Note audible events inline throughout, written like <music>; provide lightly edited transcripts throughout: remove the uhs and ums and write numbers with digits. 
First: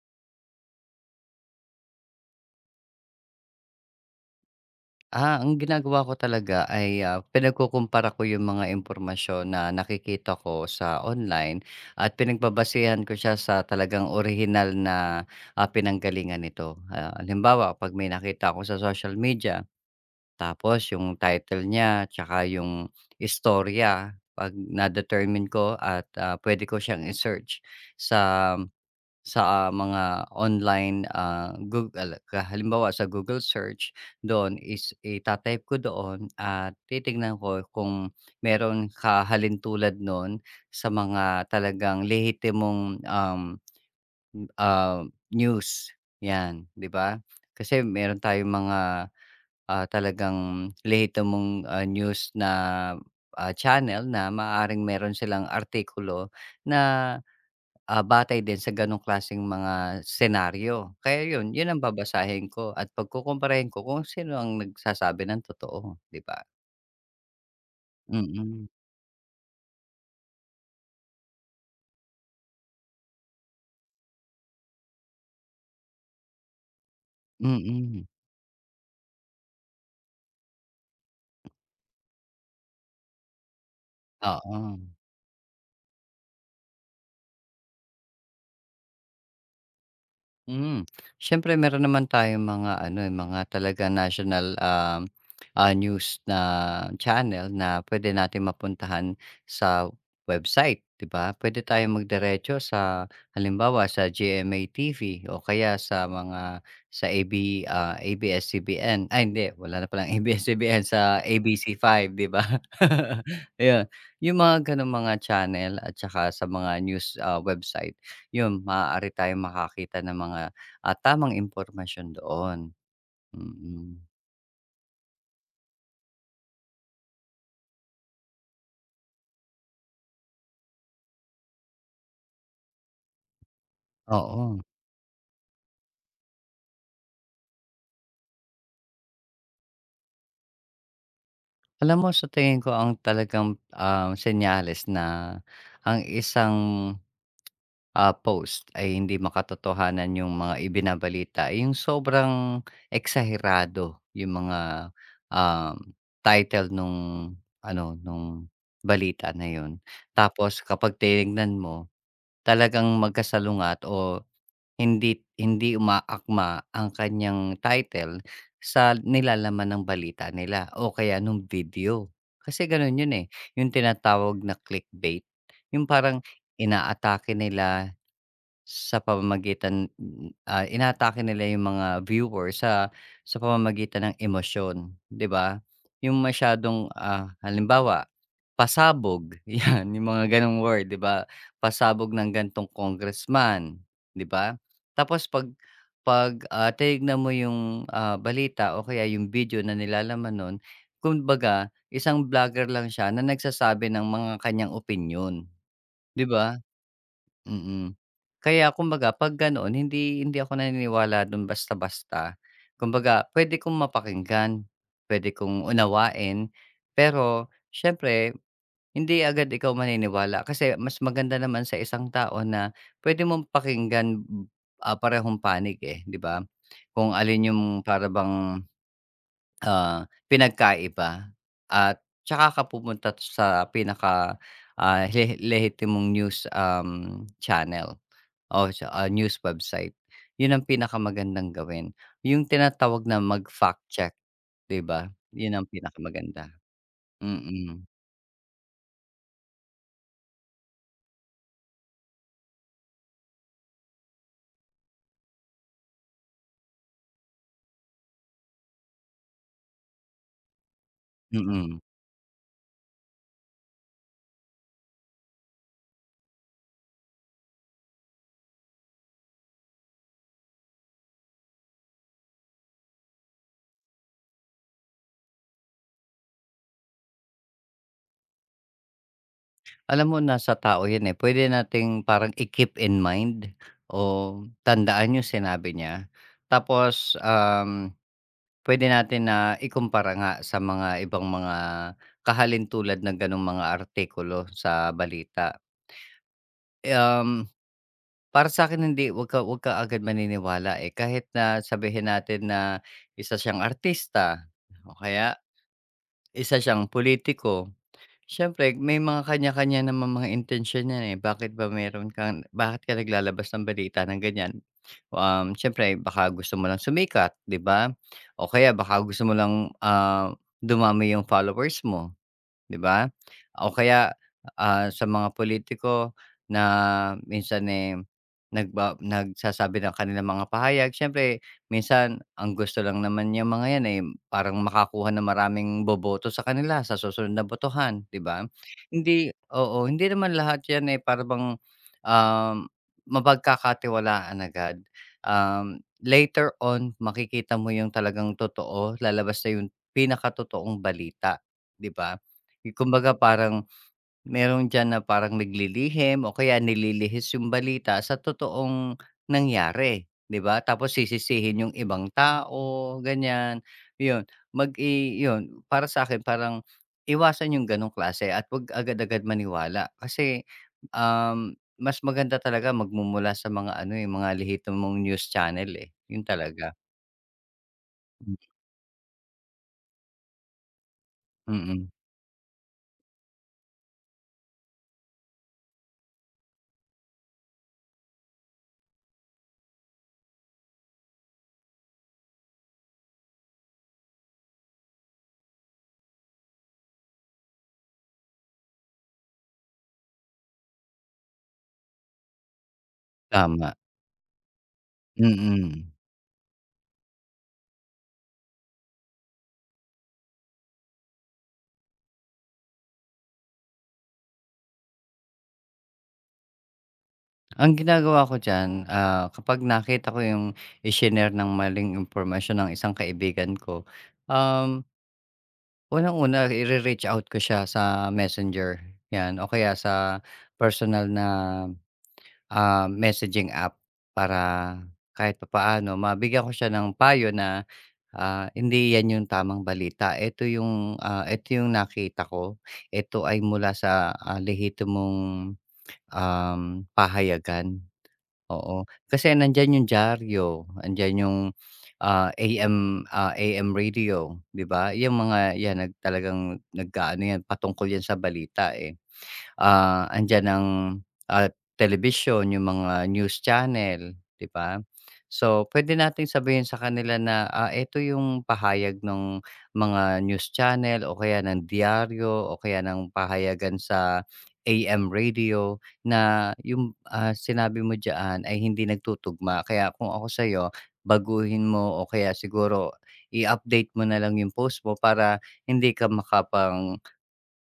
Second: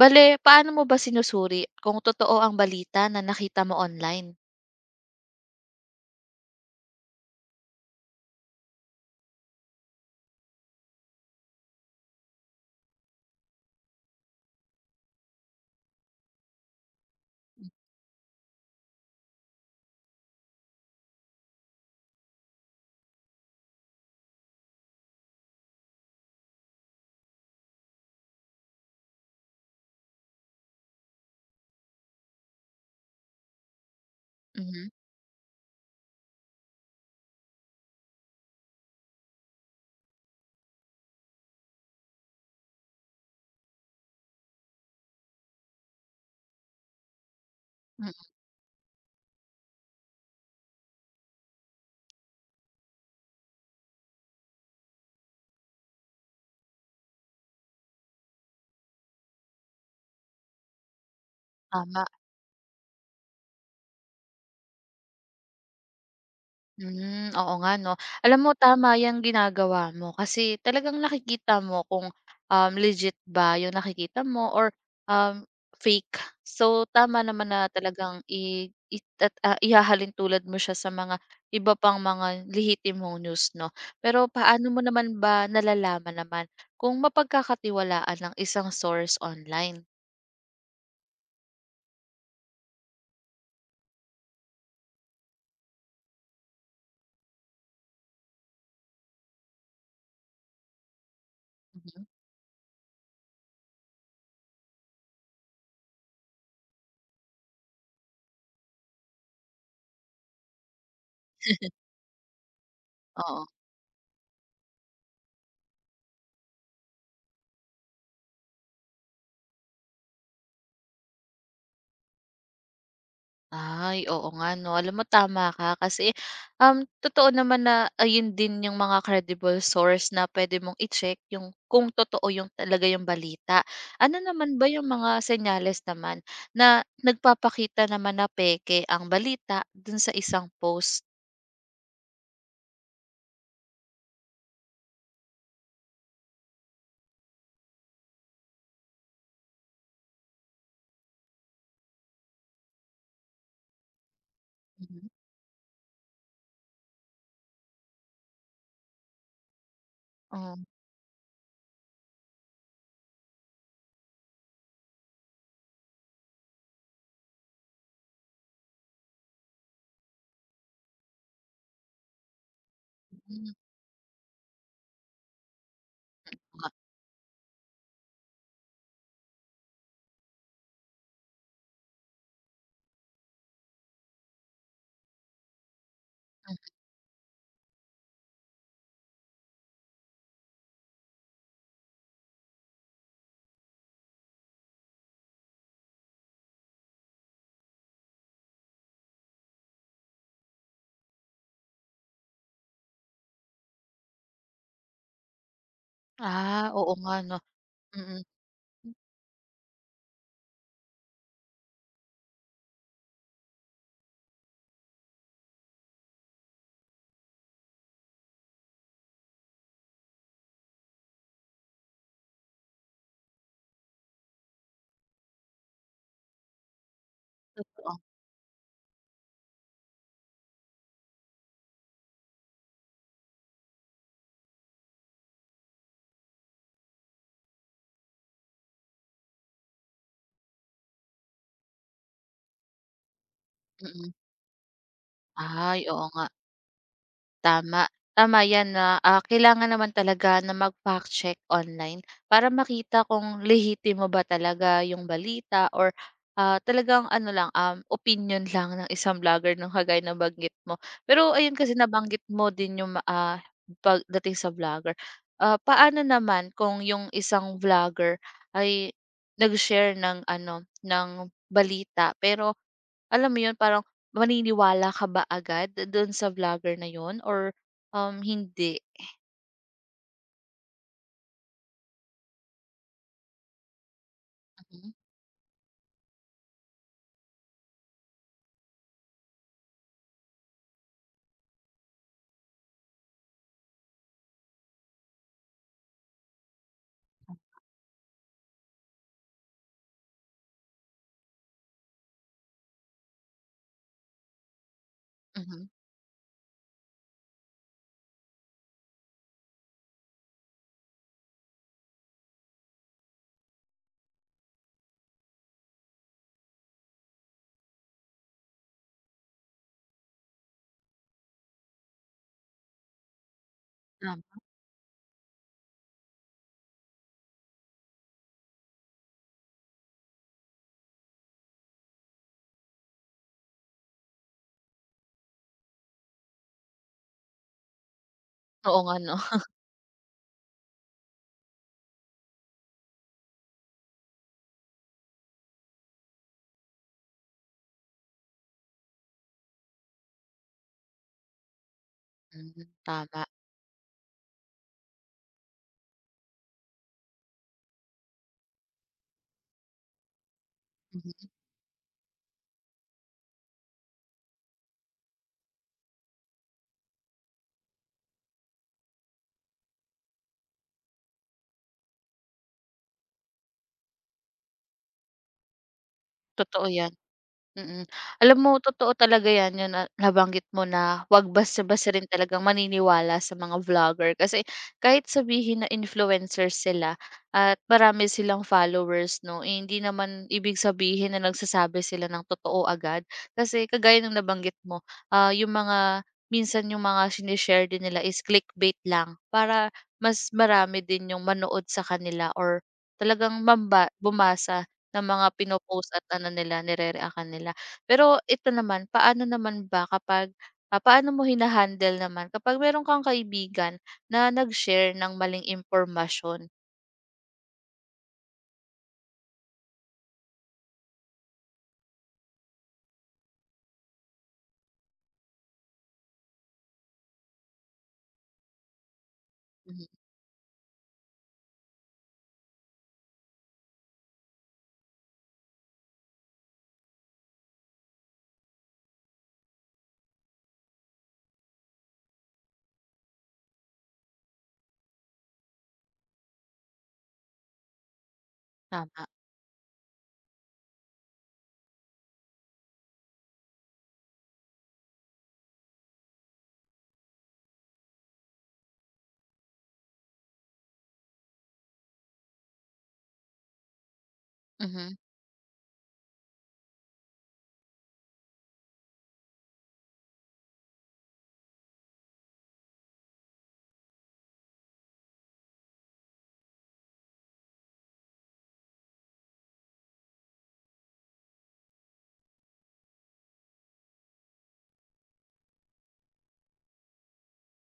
Bale, paano mo ba sinusuri kung totoo ang balita na nakita mo online? Ang ginagawa ko talaga ay, pinagkukumpara ko yung mga impormasyon na nakikita ko sa online at pinagbabasehan ko siya sa talagang orihinal na, pinanggalingan nito. Halimbawa, 'pag may nakita ako sa social media, tapos yung title niya tsaka yung istorya, 'pag na-determine ko at, puwede ko siyang i-search sa mga online, ka halimbawa sa Google search, doon Mhm. is itatype ko doon at titignan ko kung meron kahalintulad nun sa mga talagang lehitimong, ah, news, 'yan, 'di ba? Kasi Mm, meron tayong mga, talagang lehitimong, news na, channel na maaring meron silang artikulo na batay din sa gano'ng klaseng mga senaryo. Kaya 'yun, 'yun ang tama. babasahin ko at pagkukumparahin ko kung sino ang nagsasabi ng totoo, 'di ba? Hmm, oo nga 'no. Alam mo Mm, tama yung ginagawa mo kasi talagang nakikita mo kung, legit ba 'yung nakikita mo or, um, fake. So, tama naman na mm, talagang it at ihahalin tulad mo siya sa mga iba pang mga lehitimong news 'no. Pero paano oo. mo naman ba nalalaman naman kung mapagkakatiwalaan ang isang source online? Hmm, siyempre meron naman tayong mga ano, eh, mga talaga national, news na channel na pwede natin mapuntahan sa website, 'di ba? Pwede tayong Mhm. magdiretso sa halimbawa sa GMA TV o kaya sa mga sa ABS-CBN ay hindi, wala na palang <laughs> ABS-CBN, sa ABC Five, 'di ba? <laughs> Oo. Ayun, yung mga gano'ng mga channel at saka sa mga news, website. 'Yun, maaari tayong makakita ng mga, tamang impormasyon doon. Mm. Ay, oo nga 'no. Alam mo tama ka kasi, um, totoo naman na ayun din yung mga credible source na pwede mong i-check yung kung totoo yung talaga yung balita. Ano Oo, naman ba yung mga senyales naman na nagpapakita naman na peke ang balita dun sa isang post? alam mo sa tingin ko ang talagang, senyales na ang isang, post ay hindi makatotohanan yung mga ibinabalita, eh, yung sobrang eksahirado yung mga, Mhm. um, title nung ano, nung balita na 'yun. Oh, Tapos kapag tinignan mo, talagang magkasalungat o hindi hindi umaakma ang kanyang title sa nilalaman ng balita nila o kaya nung video. Kasi gano'n 'yun, eh, hmm, yung tinatawag na clickbait, yung parang nga. inaatake nila sa pamamagitan, inaatake nila yung mga viewer sa pamamagitan ng emosyon, 'di ba? Yung masyadong, halimbawa, pasabog, <laughs> 'yan, yung mga gano'ng word, 'di ba? Pasabog ng gantong congressman, 'di ba? Tapos 'pag, tinignan mo yung, balita o kaya yung video na nilalaman nun, kumbaga isang vlogger lang siya na nagsasabi ng mga kanyang opinyon, 'di ba? Ah, oo nga 'no. Mm. Mm, Kaya kumbaga 'pag ganoon hindi hindi ako naniniwala dun basta-basta. Kumbaga puwede kong mapakinggan, puwede kong unawain, pero siyempre hindi agad ikaw maniniwala kasi mas maganda naman sa isang tao na puwede mong pakinggan, parehong panig, eh, 'di ba? Kung alin yung oo, para bang pinagkaiba at tsaka ka pumunta sa pinaka, lehitimong news, channel o sa, news website. 'Yun ang pinakamagandang gawin, yung tinatawag na mag-fact check, mm. 'di ba? 'Yun ang Ay, oo nga. pinakamaganda. Mm. Tama. Tama 'yan na, kailangan naman talaga na mag-fact check online para makita kung lehitimo ba talaga yung balita or, talagang ano lang, opinion lang ng isang vlogger ng kagaya na banggit mo. Pero ayun kasi Mm. nabanggit mo din yung pagdating sa vlogger. Ah, paano naman kung yung isang vlogger ay nag-share ng ano, ng balita pero alam mo 'yun, parang maniniwala ka ba agad do'n sa vlogger na 'yun or, hindi? Alam mo nasa tao 'yun, eh, pwede nating parang i-keep in mind o Mhm, tandaan yung sinabi niya tapos, Puwede natin na ikumpara nga sa mga ibang mga kahalintulad ng gano'ng mga artikulo sa balita. Um, Para sa akin hindi, 'wag ka agad maniniwala, eh. Kahit na sabihin natin na isa siyang artista o kaya mhm, isa siyang politiko. Siyempre may mga kanya-kanya naman mga intensyon yan, eh, bakit ba meron kang bakit ka naglalabas ng balita ng ganyan? Siyempre baka gusto mo lang sumikat, 'di ba? O kaya baka gusto mo lang, dumami yung followers mo. 'Di ba? O kaya, tama. Sa mga politiko na minsan, eh, nagsasabi ng kanilang mga pahayag siyempre minsan ang gusto lang naman niyang mga 'yan, eh, parang makakuha ng maraming boboto sa kanila sa susunod na botohan, 'di ba? Oo nga 'no. Hindi oo, hindi naman lahat 'yan, eh, parang bang, um, mapagkakatiwalaan agad. Later on makikita mo yung talagang totoo, lalabas na yung pinakatotoong balita, 'di ba? <laughs> Hmm, Kumbaga tama. parang merong diyan na parang naglilihim o kaya nililihis yung balita sa totoong nangyari, 'di ba? Tapos Mhm, sisisihin yung ibang tao, ganyan. 'Yun, mag i 'yun, para sa akin parang iwasan yung gano'ng klase at 'wag agad-agad maniwala. Kasi, mas maganda talaga magmumula sa mga ano, eh, mga lehitimong news channel, eh, 'yun totoo talaga. 'yan. Mm. Mm, Alam mo totoo talaga 'yan, 'yung na nabanggit mo na 'wag mm, mm. basta-basta rin talagang maniniwala sa mga vlogger. Kasi kahit sabihin na influencers sila at marami silang followers 'no, eh, hindi naman ibig sabihin na nagsasabi sila ng totoo agad. Kasi kagaya ng nabanggit mo, 'yung mga minsan 'yung mga sinishare din nila is clickbait lang para mas marami din 'yung manood sa kanila or talagang Tama. mamba bumasa na Mm. mga pino Mm. at ano nila, nire-reactan nila. Pero ito naman, paano mo hinahandle naman kapag meron kang kaibigan na nag-share ng maling impormasyon? Ang ginagawa ko diyan, kapag nakita ko yung i-shinare ng maling impormasyon ng isang kaibigan ko, um, unang-una ire-reach out ko siya sa Messenger, 'yan o kaya Mhm, sa personal na, messaging app para kahit papaano mabigyan ko siya ng payo na, "Hindi 'yan yung tamang balita, ito yung, eto yung nakita ko, ito ay mula sa, lehitimo mong, pahayagan." Oo, tama. kasi nandiyan yung dyaryo, andiyan yung, AM, AM radio, 'di ba? Yung mga 'yan talagang nag-aano 'yan patungkol 'yan sa balita, eh, andiyan ang, ah, telebisyon, yung mga news channel, 'di ba? Mhm, So, puwede nating sabihin sa kanila na, ito yung pahayag ng mga news channel o kaya ng diaryo o kaya ng pahayagan sa AM radio na yung, sinabi mo diyaan ay hindi nagtutugma. Kaya kung ako sa'yo, baguhin mo o kaya siguro i-update mo na lang yung post mo para hindi ka makapang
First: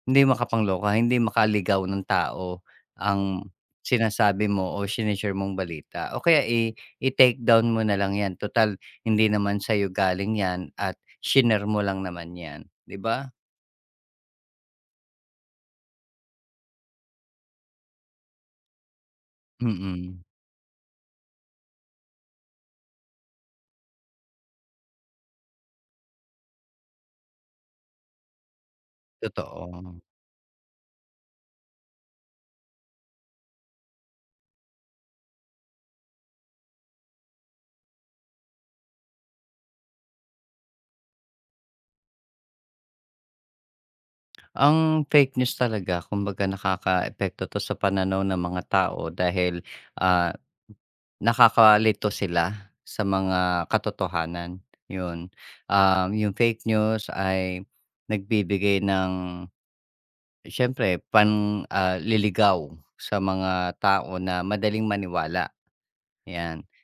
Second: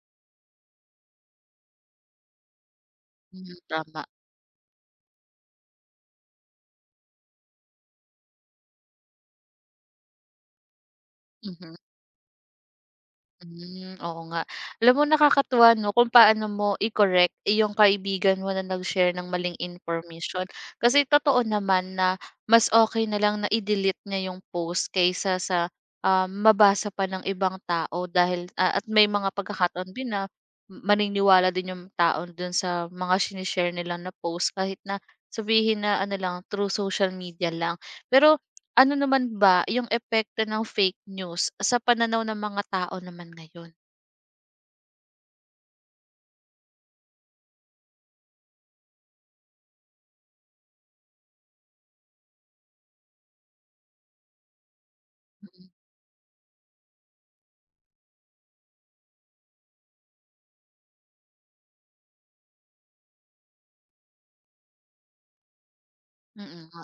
hindi makapangloka, hindi makaligaw ng tao ang mhm, tama. sinasabi mo o shine mong balita o kaya i-take down mo na lang 'yan total hindi naman sa'yo galing 'yan at shinare Mhm. mo lang naman 'yan, 'di ba? Hmm, oo nga. Alam mo nakakatuwa 'no kung paano mo i-correct yung kaibigan mo na nag-share ng maling Mm. information. Kasi totoo naman na mas okay na lang na i-delete niya yung post kaysa sa mabasa pa ng ibang tao dahil at may mga pagkakataon Totoo. din na maniniwala din yung tao dun sa mga sinishare nila na post kahit na sabihin na ano lang, through social media lang. Pero ano naman ba yung epekto ng fake news sa pananaw ng mga tao naman ngayon? Ang fake news talaga kumbaga nakakaapekto 'to sa pananaw ng mga tao dahil, ah, nakakalito sila sa mga katotohanan, 'yun. Yung fake news ay nagbibigay ng. Siyempre, liligaw sa mga tao na madaling maniwala, 'yan. Mm nga,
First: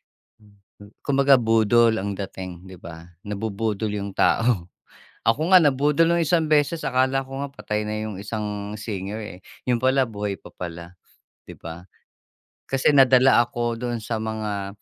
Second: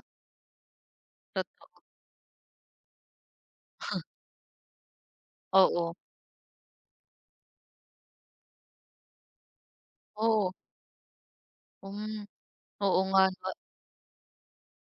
Hmm. Kumbaga totoo. budol ang dating, 'di ba? Nabubudol yung tao. <laughs> Ako nga Oo, nabudol nung isang beses, akala ko nga patay na yung isang singer, eh, yun pala buhay oo, pa pala, 'di ba? hmm, Kasi oo nga nadala 'no, ako doon sa mga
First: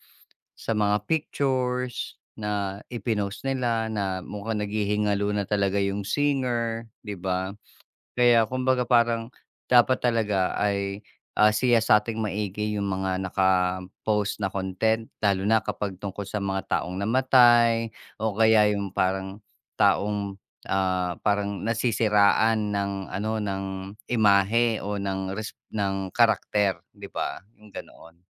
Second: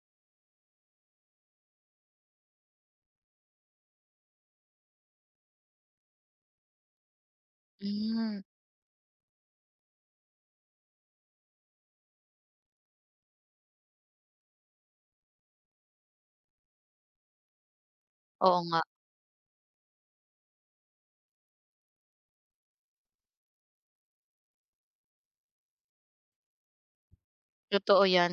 pictures na ipinost nila na mukhang naghihingalo na talaga yung singer, 'di ba? hmm, Kaya kumbaga parang dapat talaga ay, siyasating maigi yung mga naka-post na content lalo na kapag tungkol sa mga taong namatay o oo kaya nga. yung parang taong, parang nasisiraan ng ano, ng imahe o ng karakter, 'di ba? Yung Totoo ganoon. 'yan.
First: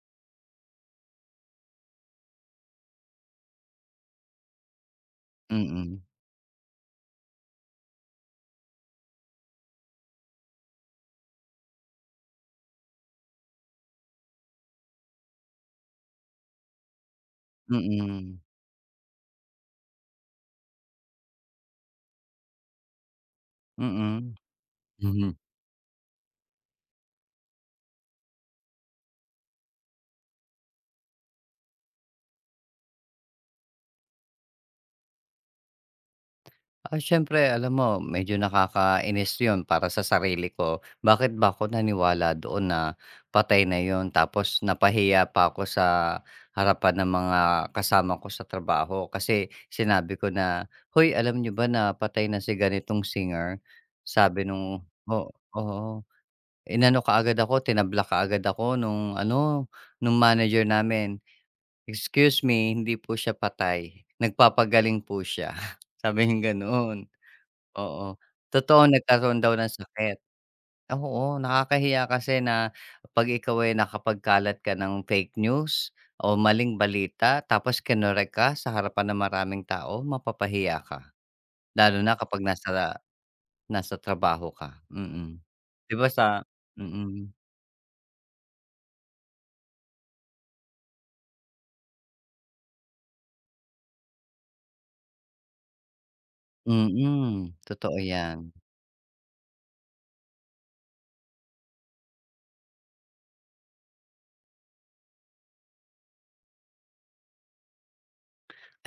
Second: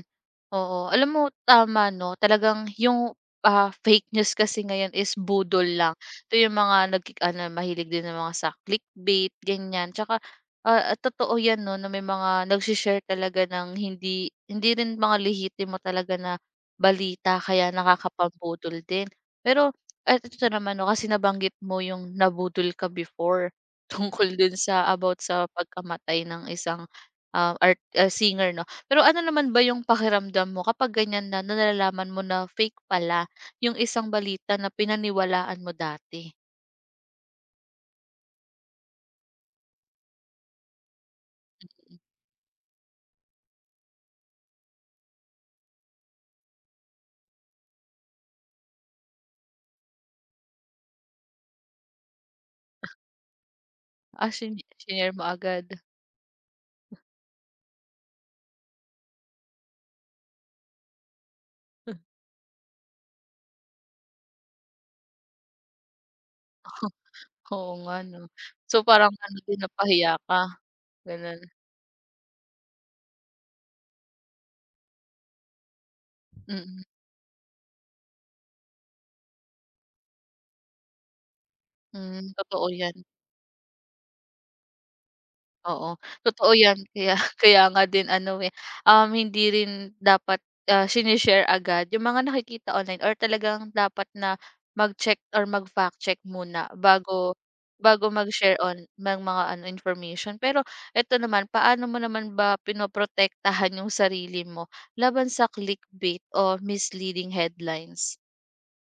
Oo, alam mo tama 'no, talagang yung fake news kasi ngayon is budol lang. Mm, Ito yung mga nagki ano, mahilig din ng mga sa clickbait, ganyan. Tsaka, totoo 'yan 'no, na may mga nagse talaga ng hindi hindi rin mga lehitimo talaga na balita kaya mm, nakakapambudol din. Pero at ito naman 'no, kasi nabanggit mo yung nabudol ka before <laughs> tungkol mm. dun sa about Mhm. sa pagkamatay ng isang singer 'no? Pero ano naman ba yung pakiramdam mo kapag ganyan na, nalalaman mo na fake pala yung isang balita na pinaniwalaan mo dati? Siyempre alam mo medyo nakakainis 'yun para sa sarili ko. Bakit ba ako naniwala doon na patay na 'yun tapos napahiya pa ako sa harapan ng mga kasama ko sa trabaho kasi sinabi ko na, "Hoy, alam nyo ba na patay na si ganitong singer?" Ah, Sabi shin nung shinare mo o agad. oo, inano ka agad ako, tinabla ka agad ako nung ano, nung manager namin. <laughs> "Excuse me, hindi po siya patay, nagpapagaling po siya." <laughs> Sabing gano'n. Oo nga Oo, 'no. So, totoo parang ano nagkaroon daw din ng napahiya sakit. ka, Oo, gano'n. nakakahiya kasi na 'pag ikaw ay nakapagkalat ka ng fake news o maling Mm, balita tapos kinorek ka sa harapan ng maraming tao, mapapahiya ka. Lalo na hmm, kapag totoo yan. nasa nasa trabaho ka. Mm. Oo, 'Di ba sa totoo 'yan. Kaya mm, <laughs> kaya nga din ano, eh, hindi rin dapat, shine agad yung mga nakikita online or talagang dapat na mag-check or mag-fact check muna bago totoo bago 'yan. mag-share on ng mga ano, information. Pero eto naman, paano mo naman ba pinoprotektahan yung sarili mo laban sa clickbait o misleading headlines?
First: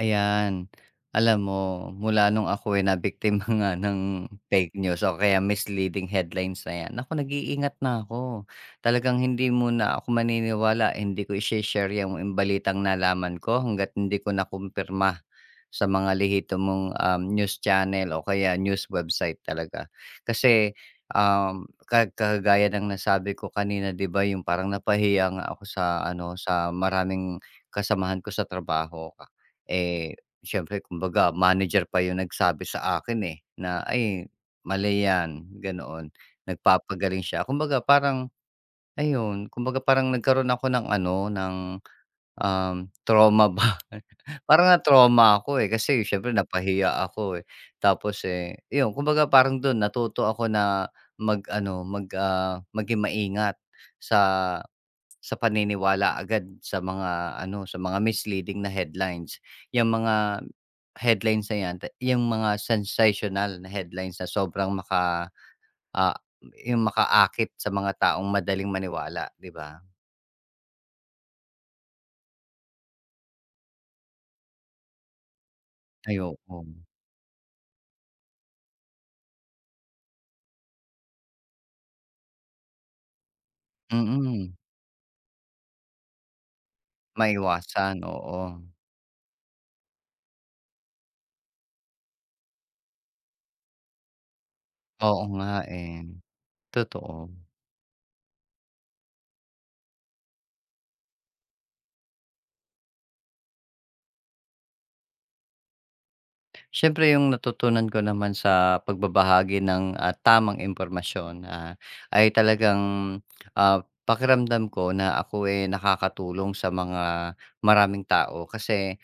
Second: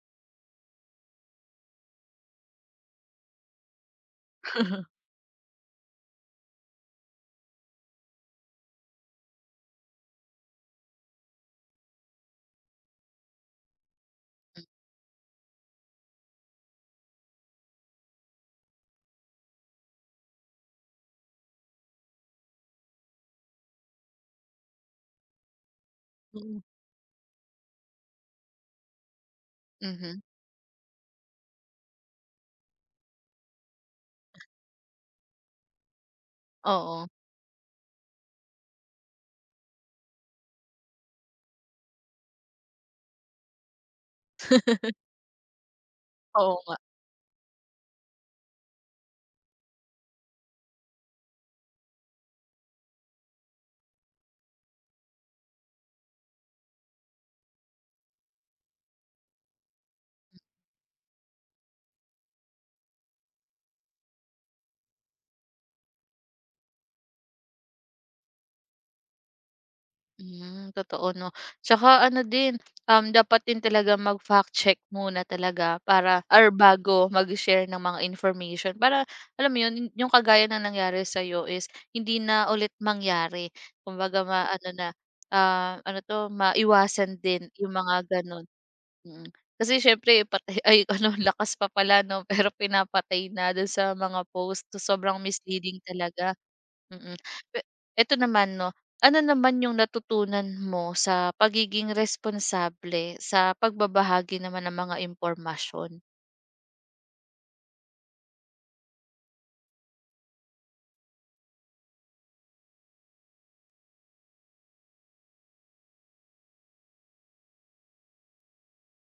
Ayan. Alam mo, mula nung ako, ay nabiktima <laughs> nga ng fake <laughs> news o kaya misleading headlines na 'yan, naku nag-iingat na ako. Talagang hindi muna ako maniniwala, hindi ko i-she-share yang balitang nalaman ko hangga't hindi ko nakumpirma. Sa mga lihito mong, news channel o kaya news website talaga. Kasi, kagaya ng nasabi ko kanina 'di ba, yung parang napahiya nga ako sa ano, Mm, sa maraming kasamahan ko sa trabaho ka eh, mhm. siyempre kumbaga manager pa yung nagsabi sa akin, eh, na, "Ay, mali 'yan," ganoon. Oo. Nagpapagaling siya. Kumbaga parang ayun, kumbaga parang nagkaroon ako ng ano, ng trauma ba? <laughs> Parang <laughs> na-trauma ako, eh, kasi siyempre Oo nga. napahiya ako, eh. Tapos, eh, iyon kumbaga parang dun natuto ako na mag-ano, maging maingat sa sa paniniwala agad sa mga ano, sa mga misleading na headlines. Yung mga headlines na yan, yang mga sensational na headlines na sobrang ah, yung makaakit sa mga taong madaling maniwala, 'di ba? Hmm, totoo 'no. Tsaka ano din, dapat din talaga mag-fact check muna talaga para or Ayoko. bago mag-share ng mga information para alam mo 'yun, yung kagaya na nangyari sa'yo is hindi na ulit mangyari. Kumbaga Mm. ano na, ano 'to, maiwasan din yung mga Maiwasan, oo. gano'n, mm. Kasi siyempre patay <laughs> ay ano, lakas pa pala 'no, <laughs> pero pinapatay na do'n sa mga post. So, sobrang Oo nga, misleading eh, talaga. totoo. Mm. Pe eto naman 'no, ano naman yung natutunan mo sa pagiging responsable sa pagbabahagi naman ng mga impormasyon? Siyempre yung natutunan ko naman sa pagbabahagi ng, tamang impormasyon, ay talagang, pakiramdam ko na ako, eh, nakakatulong sa mga maraming tao. Kasi,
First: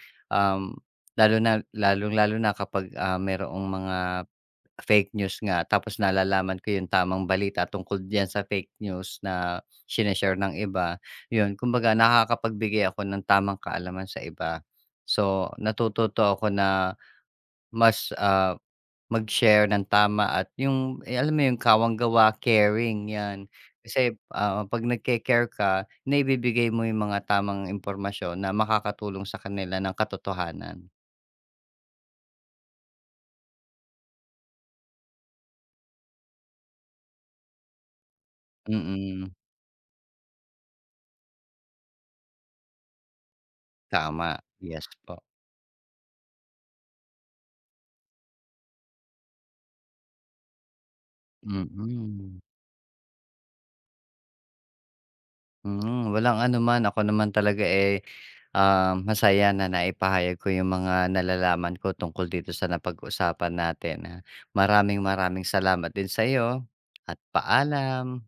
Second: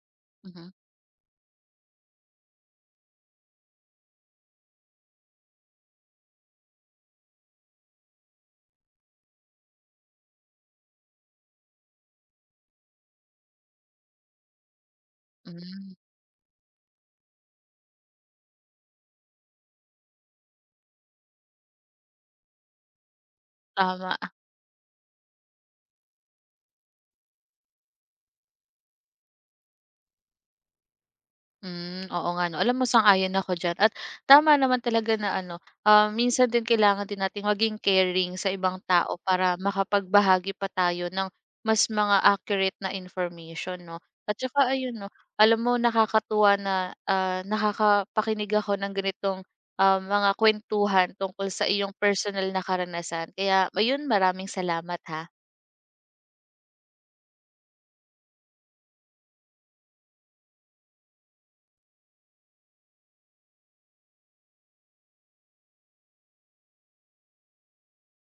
Mhm. um, lalo na lalong-lalo na kapag, mayroong mga fake news nga tapos nalalaman ko yung tamang balita tungkol diyan sa fake news na shine-share ng iba, yun. Kumbaga nakakapagbigay ako ng tamang kaalaman sa iba. So, Hmm, natututo ako na mas, mag-share ng tama at yung, eh, alam mo yung kawang-gawa, caring, 'yan. Kasi, tama. 'Pag nagke-care ka, naibibigay mo yung mga tamang impormasyon na makakatulong sa kanila ng katotohanan. Hmm, oo nga 'no. Alam mo sang-ayon ako diyan at tama naman talaga na ano, minsan din kailangan din nating maging caring sa ibang tao Mm, para makapagbahagi pa tayo ng mas mga accurate na information 'no. tama. At saka Yes ayun 'no, po. alam mo nakakatuwa na, nakakapakinig ako ng ganitong mga kwentuhan tungkol sa Mm-hmm. iyong Mm. personal na karanasan. Kaya ayun, maraming salamat ha. Hmm, walang anuman. Ako naman talaga, eh, masaya na naipahayag ko yung mga nalalaman ko tungkol dito sa napag-usapan natin, ha. Maraming maraming salamat din sa'yo at paalam.